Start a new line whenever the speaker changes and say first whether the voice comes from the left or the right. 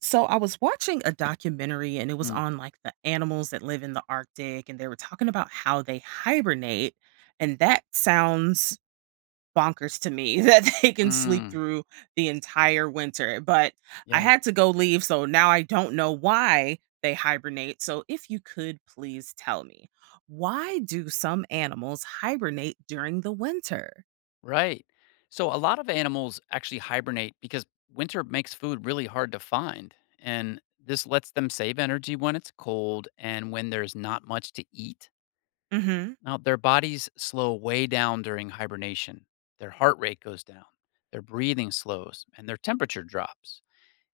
right: So I was watching a documentary and it was
left: Mm,
right: on like the animals that live in the Arctic and they were talking about how they hibernate and that sounds bonkers to me that they can sleep
left: mm,
right: through the entire winter. But I
left: yeah,
right: had to go leave so now I don't know why they hibernate. So if you could please tell me, why do some animals hibernate during the winter?
left: right. So a lot of animals actually hibernate because winter makes food really hard to find. And this lets them save energy when it's cold and when there's not much to eat.
right: Mhm.
left: Now, their bodies slow way down during hibernation. Their heart rate goes down, their breathing slows, and their temperature drops.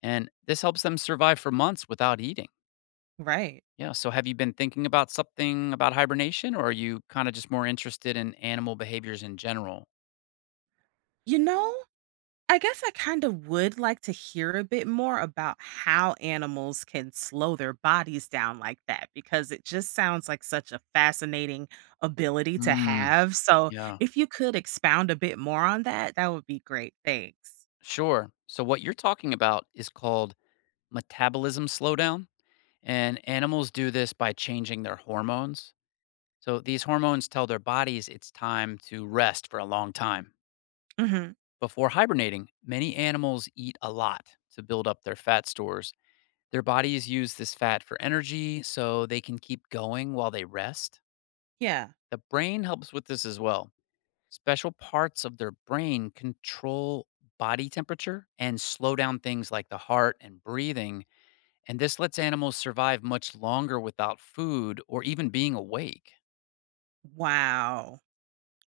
left: And this helps them survive for months without eating.
right: Right.
left: Yeah. So, have you been thinking about something about hibernation, or are you kind of just more interested in animal behaviors in general?
right: You know, I guess I kind of would like to hear a bit more about how animals can slow their bodies down like that because it just sounds like such a fascinating ability to
left: Mm,
right: have. So,
left: yeah,
right: if you could expound a bit more on that, that would be great. Thanks.
left: sure. So, what you're talking about is called metabolism slowdown, and animals do this by changing their hormones. So, these hormones tell their bodies it's time to rest for a long time.
right: Hmm.
left: Before hibernating, many animals eat a lot to build up their fat stores. Their bodies use this fat for energy so they can keep going while they rest.
right: Yeah.
left: The brain helps with this as well. Special parts of their brain control body temperature and slow down things like the heart and breathing, and this lets animals survive much longer without food or even being awake.
right: Wow.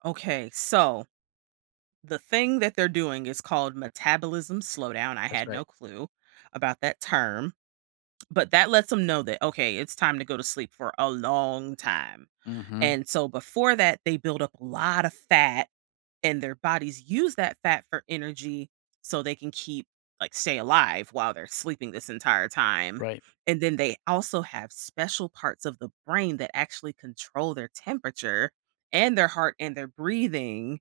right: Okay. So, the thing that they're doing is called metabolism slowdown. I
left: That's
right: had
left: right.
right: no clue about that term. But that lets them know that, okay, it's time to go to sleep for a long time.
left: Hmm.
right: And so before that, they build up a lot of fat and their bodies use that fat for energy so they can keep like stay alive while they're sleeping this entire time.
left: Right.
right: And then they also have special parts of the brain that actually control their temperature and their heart and their breathing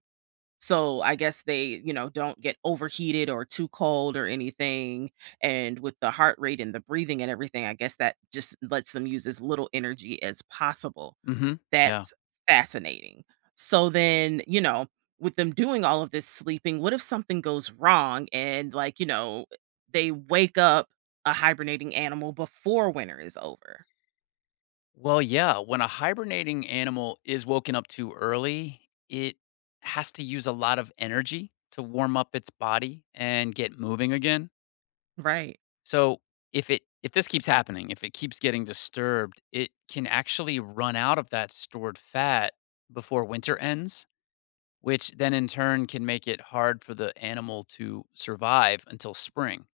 right: so I guess they, you know, don't get overheated or too cold or anything. And with the heart rate and the breathing and everything, I guess that just lets them use as little energy as possible.
left: Hmm. Yeah.
right: That's fascinating. So then, you know, with them doing all of this sleeping, what if something goes wrong and like, you know, they wake up a hibernating animal before winter is over?
left: Well, yeah. When a hibernating animal is woken up too early, it has to use a lot of energy to warm up its body and get moving again.
right: Right.
left: So if this keeps happening, if it keeps getting disturbed, it can actually run out of that stored fat before winter ends, which then in turn can make it hard for the animal to survive until spring.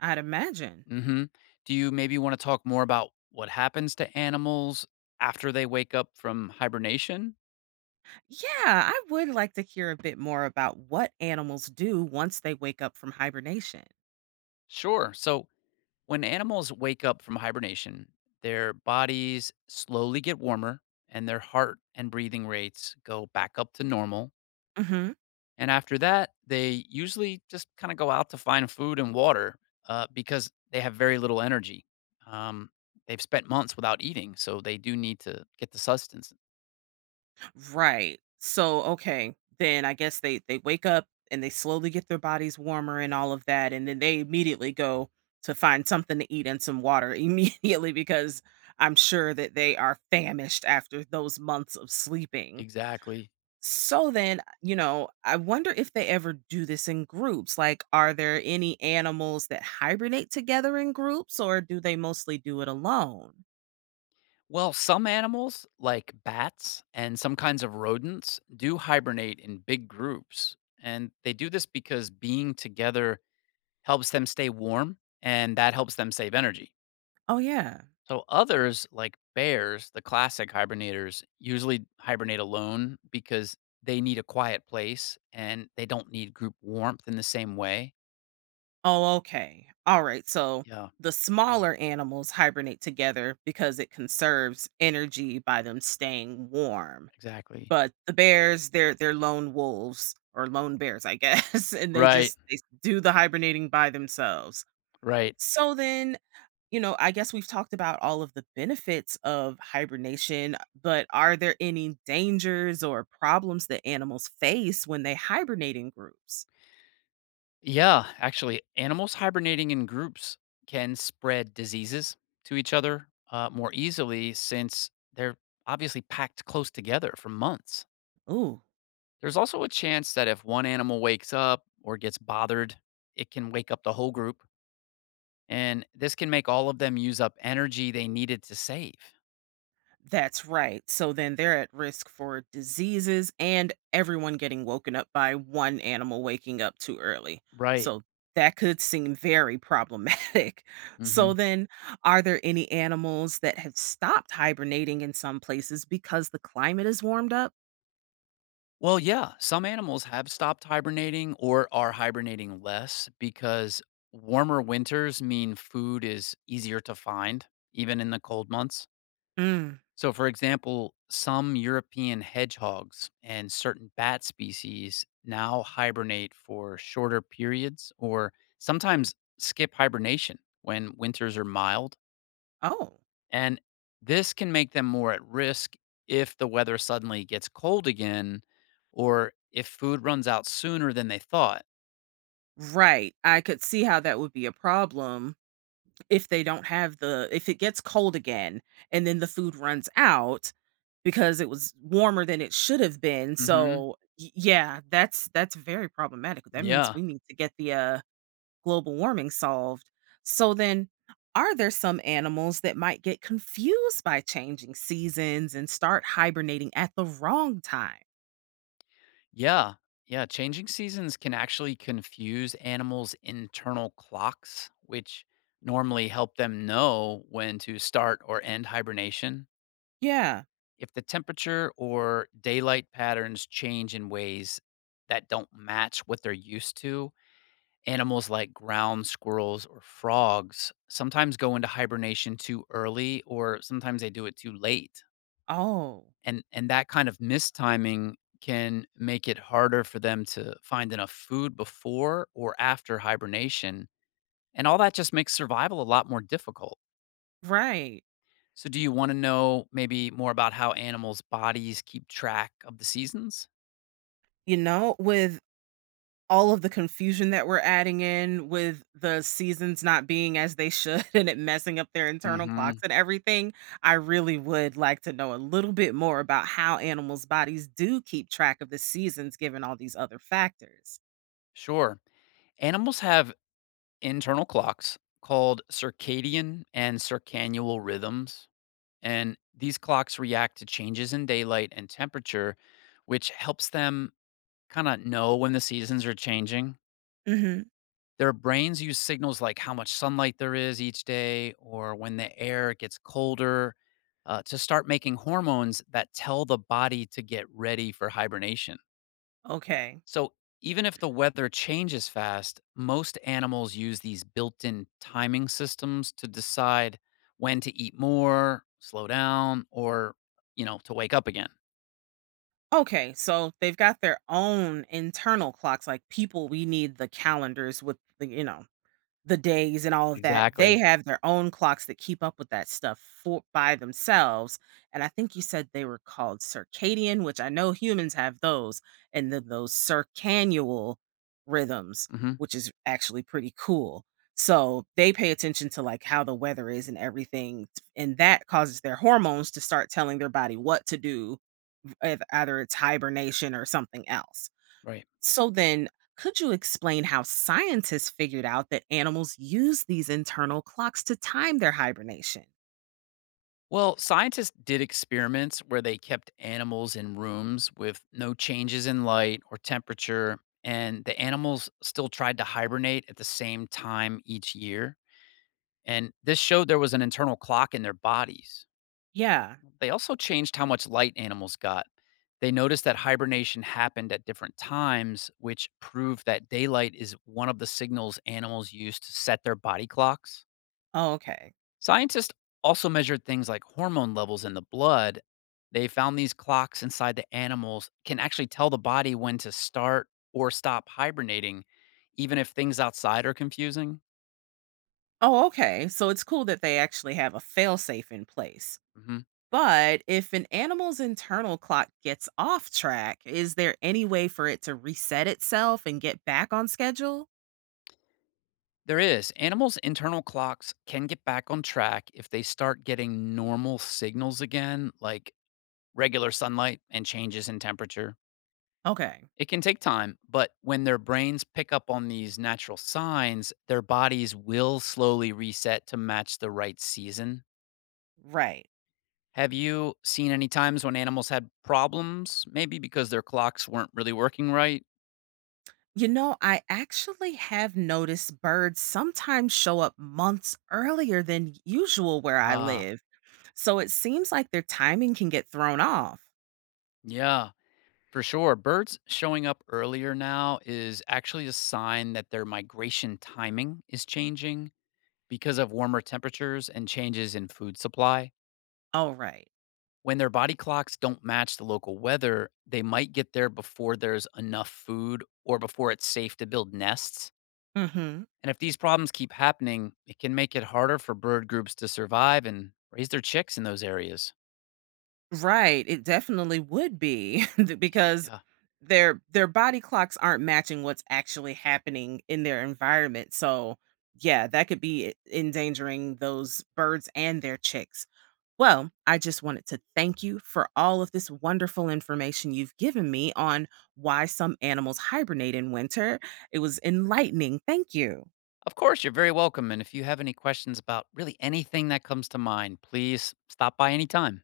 right: I'd imagine.
left: Hmm. Do you maybe want to talk more about what happens to animals after they wake up from hibernation?
right: Yeah, I would like to hear a bit more about what animals do once they wake up from hibernation.
left: Sure. So when animals wake up from hibernation, their bodies slowly get warmer and their heart and breathing rates go back up to normal.
right: Hmm.
left: And after that, they usually just kind of go out to find food and water because they have very little energy. Um, they've spent months without eating, so they do need to get the sustenance.
right: Right. So, okay, then I guess they wake up and they slowly get their bodies warmer and all of that and then they immediately go to find something to eat and some water immediately because I'm sure that they are famished after those months of sleeping.
left: Exactly.
right: So then, you know, I wonder if they ever do this in groups. Like, are there any animals that hibernate together in groups or do they mostly do it alone?
left: Well, some animals, like bats and some kinds of rodents, do hibernate in big groups. And they do this because being together helps them stay warm and that helps them save energy.
right: Oh, yeah.
left: So others, like bears, the classic hibernators, usually hibernate alone because they need a quiet place and they don't need group warmth in the same way.
right: Oh, okay. All right. So
left: Yeah,
right: the smaller animals hibernate together because it conserves energy by them staying warm.
left: exactly.
right: But the bears, they're lone wolves or lone bears, I guess, and they
left: Right,
right: just they do the hibernating by themselves.
left: right.
right: So then you know, I guess we've talked about all of the benefits of hibernation, but are there any dangers or problems that animals face when they hibernate in groups?
left: Yeah, actually, animals hibernating in groups can spread diseases to each other more easily since they're obviously packed close together for months.
right: Ooh,
left: There's also a chance that if one animal wakes up or gets bothered, it can wake up the whole group and this can make all of them use up energy they needed to save.
right: that's right. So then they're at risk for diseases and everyone getting woken up by one animal waking up too early.
left: Right.
right: So that could seem very problematic.
left: Hmm.
right: So then, are there any animals that have stopped hibernating in some places because the climate has warmed up?
left: Well, yeah, some animals have stopped hibernating or are hibernating less because warmer winters mean food is easier to find, even in the cold months.
right: Mm.
left: So, for example, some European hedgehogs and certain bat species now hibernate for shorter periods or sometimes skip hibernation when winters are mild.
right: Oh.
left: And this can make them more at risk if the weather suddenly gets cold again or if food runs out sooner than they thought.
right: Right. I could see how that would be a problem if they don't have the if it gets cold again and then the food runs out because it was warmer than it should have been.
left: Hmm.
right: So, yeah, that's very problematic. That means
left: Yeah.
right: we need to get the global warming solved. So then are there some animals that might get confused by changing seasons and start hibernating at the wrong time?
left: Yeah. Yeah. Changing seasons can actually confuse animals' internal clocks, which normally help them know when to start or end hibernation.
right: Yeah.
left: If the temperature or daylight patterns change in ways that don't match what they're used to, animals like ground squirrels or frogs sometimes go into hibernation too early or sometimes they do it too late.
right: Oh,
left: And that kind of mistiming can make it harder for them to find enough food before or after hibernation. And all that just makes survival a lot more difficult.
right: right.
left: So do you want to know maybe more about how animals' bodies keep track of the seasons?
right: You know, with all of the confusion that we're adding in with the seasons not being as they should and it messing up their internal clocks
left: Mhm.
right: and everything, I really would like to know a little bit more about how animals' bodies do keep track of the seasons given all these other factors.
left: Sure. Animals have internal clocks called circadian and circannual rhythms. And these clocks react to changes in daylight and temperature, which helps them kind of know when the seasons are changing.
right: Hmm.
left: Their brains use signals like how much sunlight there is each day or when the air gets colder to start making hormones that tell the body to get ready for hibernation.
right: Okay.
left: So, even if the weather changes fast, most animals use these built in timing systems to decide when to eat more, slow down, or, you know, to wake up again.
right: Okay, so they've got their own internal clocks like people we need the calendars with the you know the days and all of that,
left: Exactly.
right: they have their own clocks that keep up with that stuff for by themselves, and I think you said they were called circadian, which I know humans have those, and then those circannual rhythms,
left: Hmm.
right: which is actually pretty cool. So, they pay attention to, like, how the weather is and everything, and that causes their hormones to start telling their body what to do, if either it's hibernation or something else.
left: Right.
right: So then, could you explain how scientists figured out that animals use these internal clocks to time their hibernation?
left: Well, scientists did experiments where they kept animals in rooms with no changes in light or temperature, and the animals still tried to hibernate at the same time each year. And this showed there was an internal clock in their bodies.
right: Yeah.
left: They also changed how much light animals got. They noticed that hibernation happened at different times, which proved that daylight is one of the signals animals use to set their body clocks.
right: Oh, okay.
left: Scientists also measured things like hormone levels in the blood. They found these clocks inside the animals can actually tell the body when to start or stop hibernating, even if things outside are confusing.
right: Oh, okay. So it's cool that they actually have a failsafe in place.
left: Mhm.
right: But if an animal's internal clock gets off track, is there any way for it to reset itself and get back on schedule?
left: There is. Animals' internal clocks can get back on track if they start getting normal signals again, like regular sunlight and changes in temperature.
right: Okay.
left: It can take time, but when their brains pick up on these natural signs, their bodies will slowly reset to match the right season.
right: Right.
left: Have you seen any times when animals had problems, maybe because their clocks weren't really working right?
right: You know, I actually have noticed birds sometimes show up months earlier than usual where I
left: Ah,
right: live. So it seems like their timing can get thrown off.
left: yeah. For sure. Birds showing up earlier now is actually a sign that their migration timing is changing because of warmer temperatures and changes in food supply.
right: Oh, right.
left: When their body clocks don't match the local weather, they might get there before there's enough food or before it's safe to build nests.
right: Hmm.
left: And if these problems keep happening, it can make it harder for bird groups to survive and raise their chicks in those areas.
right: Right. It definitely would be because
left: Yeah.
right: their body clocks aren't matching what's actually happening in their environment. So yeah, that could be endangering those birds and their chicks. Well, I just wanted to thank you for all of this wonderful information you've given me on why some animals hibernate in winter. It was enlightening. Thank you.
left: Of course, you're very welcome. And if you have any questions about really anything that comes to mind, please stop by anytime.